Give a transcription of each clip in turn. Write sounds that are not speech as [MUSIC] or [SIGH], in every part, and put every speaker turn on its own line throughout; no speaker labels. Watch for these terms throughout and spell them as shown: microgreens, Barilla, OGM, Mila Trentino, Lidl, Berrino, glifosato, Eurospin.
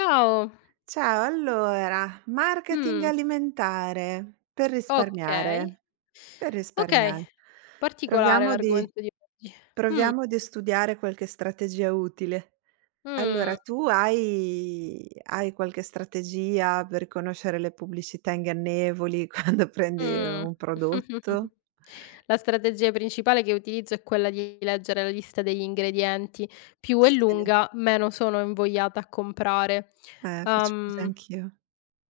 Ciao.
Ciao, allora, marketing
Mh,
alimentare per
okay.
risparmiare, per
Okay.
risparmiare.
Particolare
Proviamo di
l'argomento di oggi. Mh,
proviamo di studiare qualche strategia utile. Allora,
mh,
tu hai qualche strategia per riconoscere le pubblicità ingannevoli [LAUGHS] quando prendi
mh.
un prodotto?
[LAUGHS] La strategia principale che utilizzo è quella di leggere la lista degli ingredienti. Più è
Sì,
lunga, meno sono invogliata a comprare.
faccio così
Uhm,
anch'io.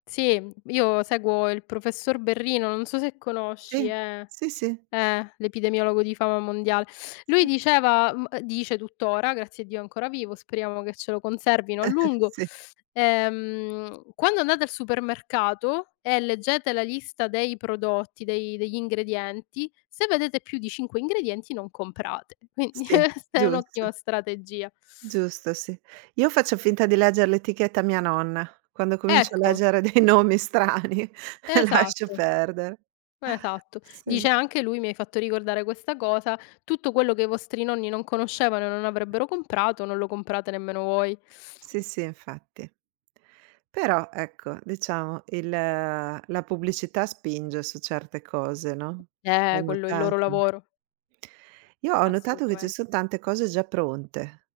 sì, io seguo il professor Berrino, non so se
Sì,
conosci, è
sì, sì,
L'epidemiologo di fama mondiale. Lui
sì,
diceva dice tuttora, grazie a Dio è ancora vivo, speriamo che ce lo conservino a
[LAUGHS]
lungo.
sì,
Quando andate al supermercato e leggete la lista dei prodotti, dei degli ingredienti, se vedete più di 5 ingredienti non comprate. Quindi
sì,
[LAUGHS] questa è un'ottima
giusto.
strategia.
Giusto, sì. Io faccio finta di legger l'etichetta a mia nonna. Quando comincio a
Ecco,
leggere dei nomi strani [LAUGHS] lascio
esatto.
perdere.
Esatto.
Sì,
Dice anche lui: "Mi hai fatto ricordare questa cosa, tutto quello che i vostri nonni non conoscevano e non avrebbero comprato, non lo comprate nemmeno voi."
sì, sì, infatti. Però ecco, diciamo il la pubblicità spinge su certe cose, no, hai
Quello è il loro
notato?
lavoro,
Io ho notato che ci
assolutamente.
son tante cose già pronte.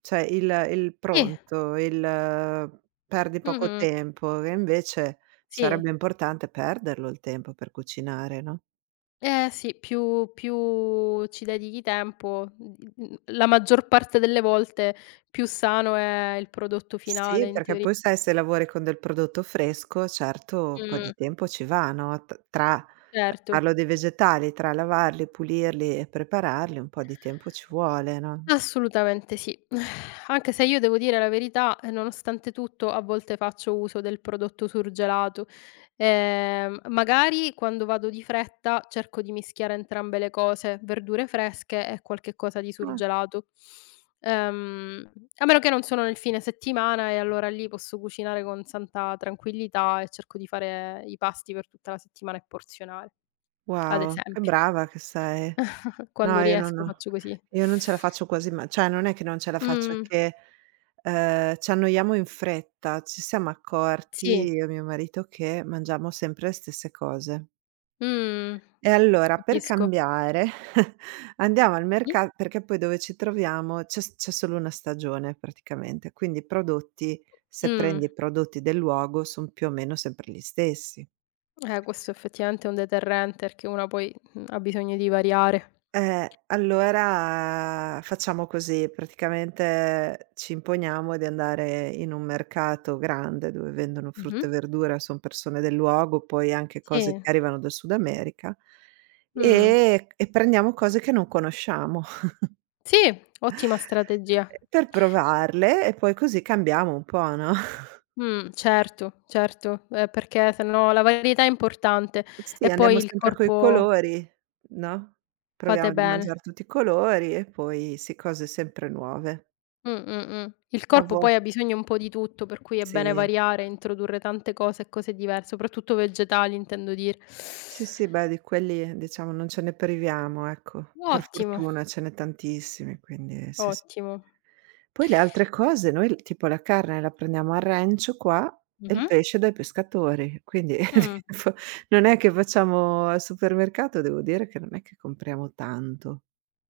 Cioè il
Sì,
pronto, il perdi poco
mh-mh,
tempo, e invece
sì.
sarebbe importante perderlo il tempo per cucinare, no?
Eh sì, più ci dedichi tempo, la maggior parte delle volte più sano è il prodotto finale
Sì,
in
perché
teoria.
poi sai se lavori con del prodotto fresco, certo un po' di
Mh,
tempo ci va, no, t tra
certo.
parlo dei vegetali, tra lavarli, pulirli e prepararli un po' di tempo ci vuole, no?
Assolutamente sì. [SIGHS] Anche se io devo dire la verità, nonostante tutto a volte faccio uso del prodotto surgelato. Magari quando vado di fretta cerco di mischiare entrambe le cose, verdure fresche e qualche cosa di
Ah,
surgelato. Ehm, A meno che non sono nel fine settimana e allora lì posso cucinare con santa tranquillità e cerco di fare i pasti per tutta la settimana e porzionare, ad
wow, che
esempio.
brava che sei.
[LAUGHS] Quando
No,
riesco faccio così.
io non ce la faccio quasi ma cioè non è che non ce la faccio, è
Mh,
che, ci annoiamo in fretta. Ci siamo
sì.
accorti, io e mio marito, che mangiamo sempre le stesse cose.
Mh,
E allora per
capisco.
cambiare [LAUGHS] andiamo al
Mh.
merca perché poi dove ci troviamo c'è solo una stagione praticamente, quindi i prodotti se
Mh.
prendi i prodotti del luogo, son più o meno sempre gli stessi.
Questo effettivamente è un deterrente, perché una poi, ha bisogno di variare.
Allora facciamo così, praticamente ci imponiamo di andare in un mercato grande dove vendono
Mh-mh.
frutta e verdura, son persone del luogo, poi anche cose
Sì.
che arrivano dal Sud America
Mh.
e prendiamo cose che non conosciamo [LAUGHS]
Sì, ottima strategia.
per provarle e poi così cambiamo un po', no. [LAUGHS]
Certo, certo, perché se no la varietà è importante
Sì,
e
andiamo
poi il
sempre coi
corpo
colori, no,
fate
proviamo di
bene.
mangiar tutti i colori e poi sì, cose sempre nuove.
Il
A
corpo
vo
poi ha bisogno un po' di tutto, per cui è bene
sì.
variare, introdurre tante cose e cose diverse, soprattutto vegetali intendo dire.
Sì, sì, beh, di quelli diciamo non ce ne priviamo, ecco. Per
Ottimo,
fortuna ce n'è tantissimi, quindi sì, sì.
ottimo.
Poi le altre cose noi l tipo la carne la prendiamo al rancio qua e il
Mh-mh.
pesce dai pescatori, quindi
Mh.
[LAUGHS] tipo non è che facciamo al supermercato, devo dire che non è che compriamo tanto.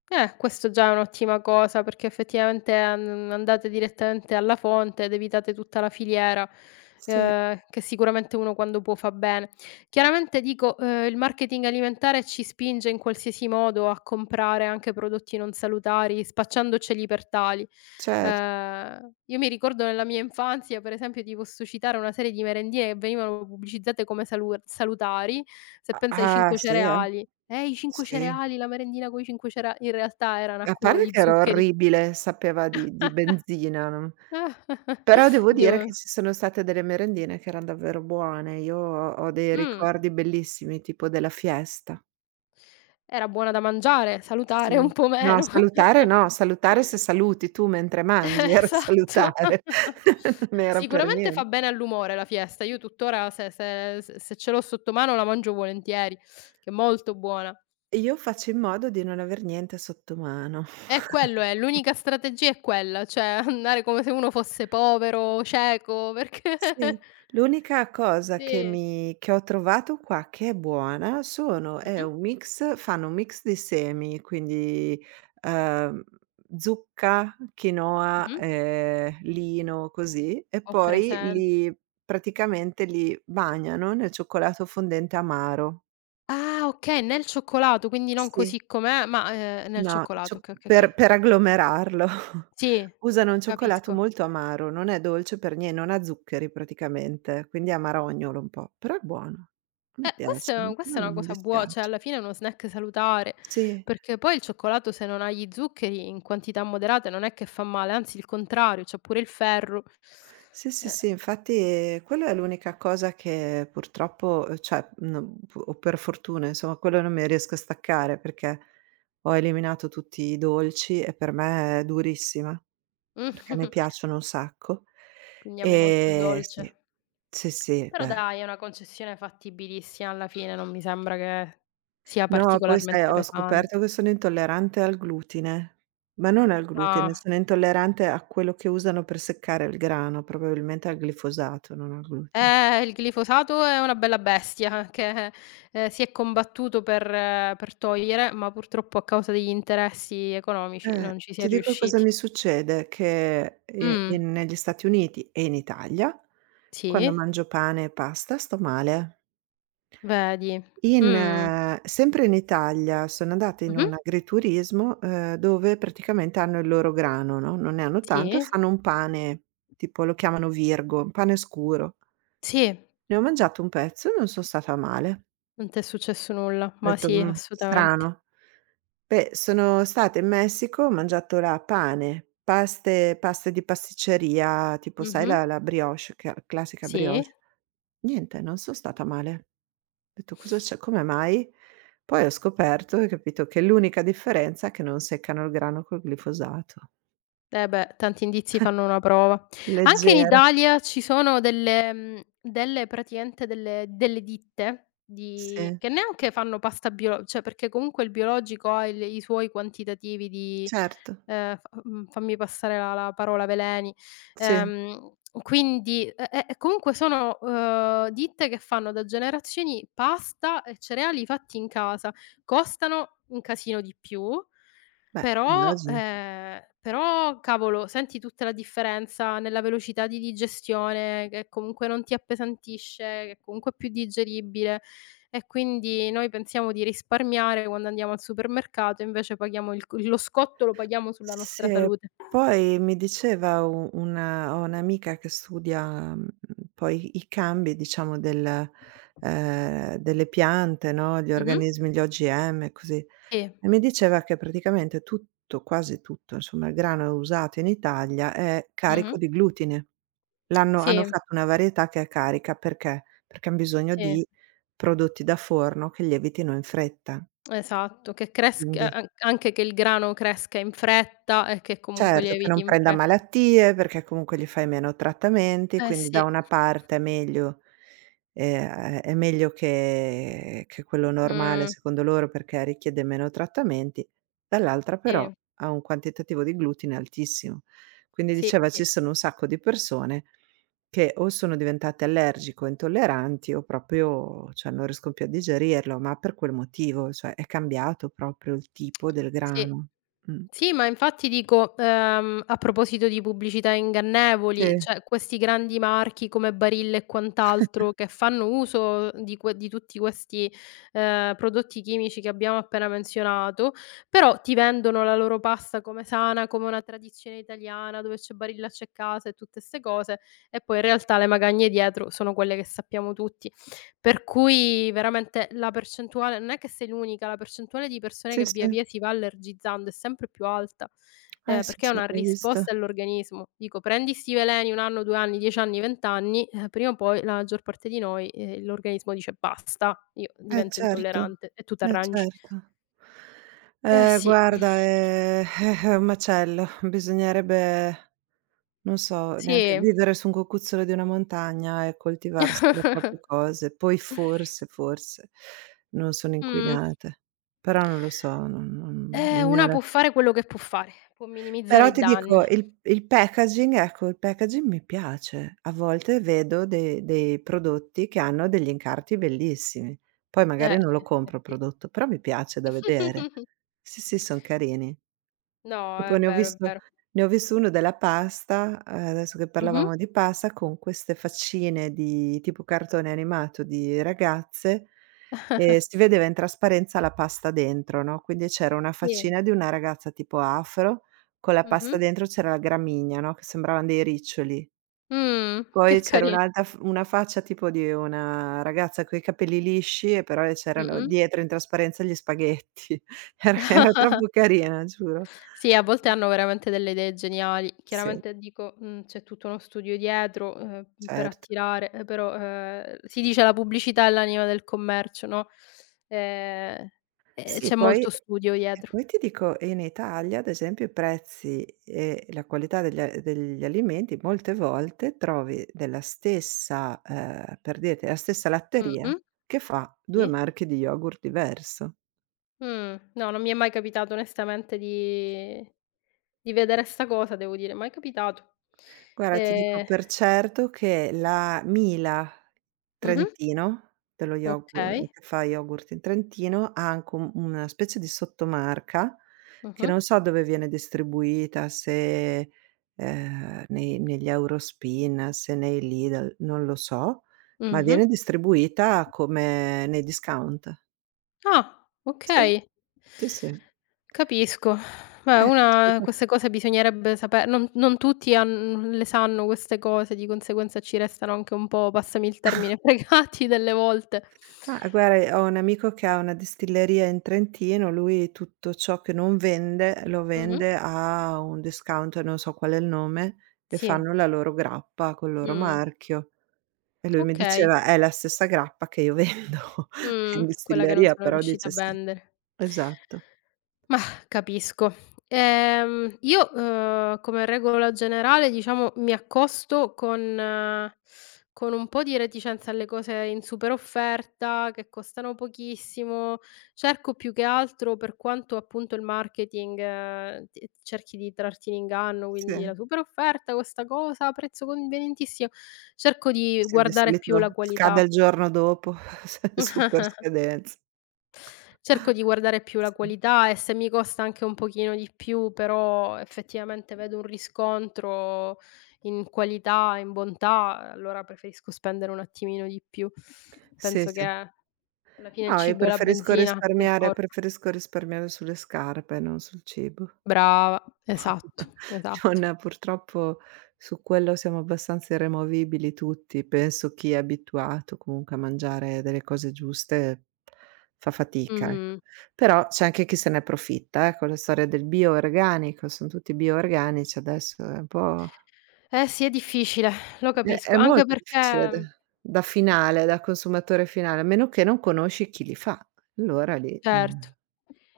Questo già è un'ottima cosa perché effettivamente an andate direttamente alla fonte ed evitate tutta la filiera,
Sì,
che sicuramente uno quando può fa bene. Chiaramente dico, il marketing alimentare ci spinge in qualsiasi modo a comprare anche prodotti non salutari, spacciandoceli per tali.
cer
Io mi ricordo nella mia infanzia, per esempio, ti posso citare una serie di merendine che venivano pubblicizzate come salutari, se
a
pensi ai
ah,
5
sì, eh.
cereali. I 5
Sì.
cereali, la merendina coi 5 cerea in realtà era un
A
accumulo
parte
di
che era
zuccheri.
orribile, sapeva di benzina, non.
[LAUGHS]
Però devo dire che
Devo
ci sono state delle merendine che eran davvero buone. Io ho dei
mh,
ricordi bellissimi, tipo della fiesta.
era buona da mangiare, salutare
Sì.
un po'
No,
meno.
salutare no,
[LAUGHS]
salutare se saluti tu mentre mangi, [LAUGHS] era
Esatto.
salutare,
[LAUGHS]
non era per
Sicuramente
nien
fa bene all'umore la fiesta. Io tuttora se ce l'ho sotto mano la mangio volentieri, che è molto buona.
io faccio in modo di non aver niente sotto mano.
Quello è, l'unica strategia è quella, cioè [LAUGHS] andare come se uno fosse povero, cieco, perché
Sì.
[LAUGHS]
L'unica cosa
sì.
che ho trovato qua che è buona sono è
Mh-mh,
un mix fanno un mix di semi, quindi, uhm, zucca, quinoa,
mh-mh,
lino, così, e
ho
poi
presente.
li praticamente li bagnano nel cioccolato fondente amaro.
Ah, okay, nel cioccolato, quindi non
Sì.
così com'è, ma, nel
No,
cioccolato.
cio
Okay, okay, okay.
per agglomerarlo. [LAUGHS]
Sì,
Usano un cioccolato
capisco.
molto amaro, non è dolce per nie non ha zuccheri praticamente, quindi è amarognolo un po', però è buono. A me piace,
Questa
no
è questa
quello
è
non
una
mi
cosa buo cioè
dispiace.
alla fine è uno snack salutare,
Sì,
perché poi il cioccolato se non ha gli zuccheri in quantità moderate non è che fa male, anzi il contrario, c'ha pure il ferro.
sì, sì,
Eh.
sì, infatti quello è l'unica cosa che purtroppo, cioè, non p o per fortuna insomma, quello non me ne riesco a staccare perché ho eliminato tutti i dolci e per me è durissima, perché mi
[LAUGHS]
piacciono un sacco.
Quindi ami molto il
Sì.
dolce.
Sì, sì,
Però
beh.
dai, è una concessione fattibilissima alla fine, non mi sembra che sia
No, poi sai
particolarmente
ho scoperto
pesante.
che sono intollerante al glutine, ma non al glutine,
Ah.
sono intollerante a quello che usano per seccare il grano, probabilmente al glifosato, non al glutine.
Il glifosato è una bella bestia che, si è combattuto per togliere, ma purtroppo a causa degli interessi economici non ci si
Ti
è
dico cosa
riusciti.
mi succede, che i
Mh,
in negli Stati Uniti e in Italia, quando
sì,
mangio pane e pasta sto male.
vedi.
In
Mh.
sempre in Italia, sono andata in un
Mh-mh.
agriturismo, dove praticamente hanno il loro grano, no, non ne hanno tanto e
Sì,
fanno un pane, tipo lo chiamano virgo, un pane scuro.
sì,
Ne ho mangiato un pezzo e non son stata male.
non t'è successo nulla,
Ho
ma
detto:
sì, assolutamente.
Strano". Beh, sono stata in Messico, ho mangiato là pane, paste di pasticceria, tipo sai
Mh-mh.
la brioche, che classica
Sì.
brioche. Niente, non son stata male. Detto: "Cosa c'è? Come mai?" Poi ho scoperto e capito che l'unica differenza è che non seccano il grano col glifosato.
Eh beh, tanti indizi fanno una prova. Anche in
Leggero,
Italia ci sono delle praticamente delle ditte di
sì,
che neanche fanno pasta bio cioè perché comunque il biologico ha il i suoi quantitativi di
certo,
fammi passare la parola veleni.
sì,
Ehm, quindi e comunque sono, ditte che fanno da generazioni pasta e cereali fatti in casa. Costano un casino di più
beh,
però
immagino.
ehm, però cavolo, senti tutta la differenza nella velocità di digestione, che comunque non ti appesantisce, che comunque è più digeribile e quindi noi pensiamo di risparmiare quando andiamo al supermercato, invece paghiamo il c lo scotto lo paghiamo sulla nostra
Sì,
salute.
poi mi diceva u una ho un'amica che studia, poi i cambi diciamo delle piante, no, gli
Mh-mh.
organismi, gli OGM e così, e
Sì.
mi diceva che praticamente tutto, quasi tutto, insomma, il grano usato in Italia è carico
Mh-mh.
di glutine. L'hanno hanno
Sì,
fatto una varietà che è carica, perché? Perché han bisogno
sì,
di prodotti da forno che lievitino in fretta.
esatto, che
Quindi
cresca an anche che il grano cresca in fretta e che comunque
Certo, che
lieviti
non
in
prenda
fre
malattie, perché comunque gli fai meno trattamenti,
eh
quindi da
sì.
una parte è meglio ehm, è meglio che quello normale
Mh,
secondo loro, perché richiede meno trattamenti, dall'altra però
sì,
ha un quantitativo di glutine altissimo. Quindi
sì,
diceva
sì.
ci sono un sacco di persone che o sono diventate allergiche o intolleranti o proprio cioè non riescono più a digerirlo, ma per quel motivo, cioè è cambiato proprio il tipo del
Sì,
grano. Mh.
sì, ma infatti dico, a proposito di pubblicità ingannevoli,
Sì.
cioè questi grandi marchi come Barilla e quant'altro che fanno uso di tutti questi, prodotti chimici che abbiamo appena menzionato, però ti vendono la loro pasta come sana, come una tradizione italiana, dove c'è Barilla c'è casa e tutte 'ste cose, e poi in realtà le magagne dietro sono quelle che sappiamo tutti. Per cui veramente la percentuale non è che sei l'unica, la percentuale di persone
Sì,
che via
sì.
via si va allergizzando è sempre più alta,
Sì,
perché è
sì,
una
ho visto.
risposta dell'organismo. Dico, prendi 'sti veleni 1 anno, 2 anni, 10 anni, 20 anni, prima o poi la maggior parte di noi, l'organismo dice: "Basta, io divento
Certo.
intollerante" e tu t'arrangi.
Certo.
Eh sì,
Guarda, è [LAUGHS] è un macello. Bisognerebbe, non so, neanche
sì.
vivere su un cocuzzolo di una montagna e coltivarsi le
[LAUGHS]
proprie cose. Poi forse, forse non sono
Mh.
inquinate, però non lo so, non non non ne ho
Una
la.
può fare quello che può fare, può minimizzare
Però
i
ti dico
danni.
il packaging ecco, il packaging mi piace. A volte vedo de dei prodotti che hanno degli incarti bellissimi. Poi magari non lo
Sì, eh
compro il
sì.
prodotto, però mi piace da vedere.
[LAUGHS]
Sì, sì, son carini.
No,
Tipo
è
ne ho
vero, è
visto
vero.
ne ho visto uno della pasta, adesso che
Mh-mh.
parlavamo di pasta, con queste faccine di tipo cartone animato di ragazze, e si vedeva in trasparenza la pasta dentro, no, quindi c'era una
Sì.
faccina di una ragazza tipo afro, con la pasta
Mh-mh.
dentro c'era la gramigna, no, che sembravan dei riccioli. Poi
Che
c'era
cari
un'altra f una faccia tipo di una ragazza coi capelli lisci e però e c'erano
mh-mh.
dietro in trasparenza gli spaghetti. [LAUGHS] Era
[LAUGHS]
troppo carina, giuro.
Sì, a volte hanno veramente delle idee geniali.
Sì,
Chiaramente dico, c'è tutto uno studio dietro, per
certo.
attirare, però, si dice la pubblicità è l'anima del commercio, no, ehm, e
Sì,
c'è
poi
molto studio
e
dietro.
poi ti dico, in Italia ad esempio i prezzi e la qualità degli alimenti molte volte trovi della stessa per dirti, la stessa latteria
Mh-mh.
che fa 2
Sì.
marche di yogurt diverso.
No, non mi è mai capitato onestamente di vedere 'sta cosa, devo dire, mai capitato.
Guarda, ti dico
Ehm
per certo che la Mila
Mh-mh.
Trentino, dello yogur
Okay.
che fa yogurt in Trentino, ha anche un una specie di sottomarca, che
Mh-mh.
non so dove viene distribuita, se, nei negli Eurospin, se nei Lidl, non lo so, ma
Mh-mh.
viene distribuita come nei discount.
Ah,
Sì,
okay,
sì, sì.
capisco. Beh,
Sì,
una queste
sì.
cose bisognerebbe sape non tutti han le sanno queste cose, di conseguenza ci restano anche un po', passami il termine, [LAUGHS] fregati delle volte.
Ma guarda, ho un amico che ha una distilleria in Trentino, lui tutto ciò che non vende lo
Mh-mh.
vende a un discount, non so qual è il nome, e
Sì.
fanno la loro grappa col loro
Mh.
marchio. E lui mi
Okay.
diceva: "È la stessa grappa che io vendo [LAUGHS] in
Quella che non
distilleria",
sono
però
riusciti a
dice sì,
vendere.
esatto.
Mah, capisco. Io, come regola generale, diciamo, mi accosto con un po' di reticenza alle cose in super offerta, che costano pochissimo. Cerco più che altro, per quanto appunto il marketing ti cerchi di trarti in inganno, quindi la
Sì,
super offerta, questa cosa a prezzo convenientissimo, cerco di
sì, di
guardare più
solito
la
scade
qualità.
il giorno dopo, [LAUGHS] super
[LAUGHS]
scadenza.
Cerco di guardare più la
Sì.
qualità e se mi costa anche un pochino di più, però effettivamente vedo un riscontro in qualità, in bontà, allora preferisco spendere un attimino di più.
Sì,
Penso
sì.
che alla fine il
No, io
cibo è la
preferisco
benzina del
risparmiare
corpo.
preferisco risparmiare sulle scarpe, non sul cibo.
Brava,
[LAUGHS]
esatto, esatto.
Non purtroppo su quello siamo abbastanza irremovibili tutti. Penso chi è abituato comunque a mangiare delle cose giuste fa fatica, ecco.
Mh-mh.
Però c'è anche chi se ne approfitta, con la storia del bio organico, son tutti bio organici adesso, è un po'
Eh sì, è difficile, lo
è
capisco, anche
molto difficile da
perché
da finale, da consumatore finale, a meno che non conosci chi li fa. Allora lì,
certo.
ehm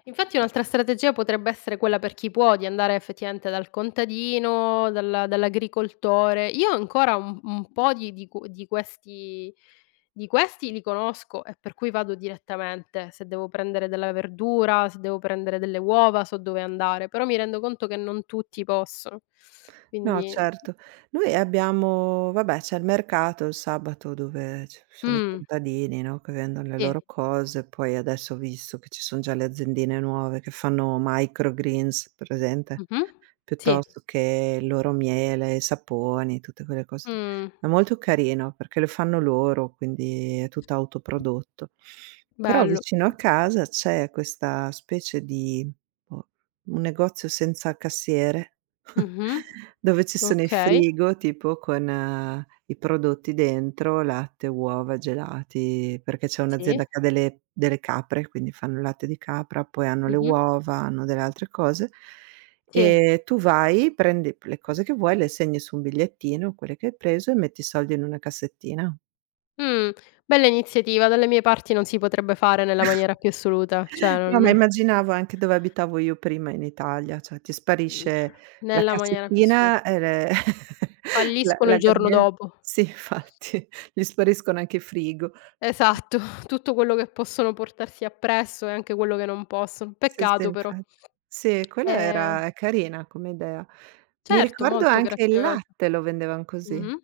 Infatti un'altra strategia potrebbe essere quella per chi può, di andare effettivamente dal contadino, dalla dall'agricoltore. Io ancora un po' di questi di questi li conosco e per cui vado direttamente. Se devo prendere della verdura, se devo prendere delle uova, so dove andare, però mi rendo conto che non tutti possono.
No,
Quindi
certo. Noi abbiamo Vabbè, c'è il mercato il sabato dove ci sono i
mh,
contadini, no, che vendono le
sì.
loro cose, poi adesso ho visto che ci son già le aziendine nuove che fanno microgreens, presente?
Mh-mh. Sì.
Piuttosto che il loro miele, saponi, tutte quelle cose lì.
Mh.
È molto carino perché lo fanno loro, quindi è tutto autoprodotto. Però
Bello.
vicino a casa c'è questa specie di boh, un negozio senza cassiere, [LAUGHS]
Mh-mh.
dove ci sono i
Okay.
frigo tipo con, i prodotti dentro, latte, uova, gelati, perché c'è
Sì.
un'azienda che ha delle capre, quindi fanno il latte di capra, poi hanno le
Mh-mh.
uova, hanno delle altre cose
Sì.
Ehm, tu vai, prendi p le cose che vuoi, le segni su un bigliettino, quelle che hai preso e metti i soldi in una cassettina.
Mh, Bella iniziativa. Dalle mie parti non si potrebbe fare nella maniera più assoluta, cioè
No, ma
non
immaginavo anche dove abitavo io prima in Italia, cioè ti
mhmm,
sparisce la
nella maniera più assoluta.
cassettina e le [LAUGHS] la
Falliscono
la
il giorno
gabbie
dopo.
sì, infatti, [LAUGHS] gli spariscono anche i frigo.
Esatto, [LAUGHS] tutto quello che possono portarsi appresso e anche quello che non possono.
Sì, sì,
Peccato però.
infa sì, quella
Ehm,
era è carina come idea. Mi
certo,
ricordo
molto
anche il
graziosa.
latte lo vendevan così.
Mh-mh.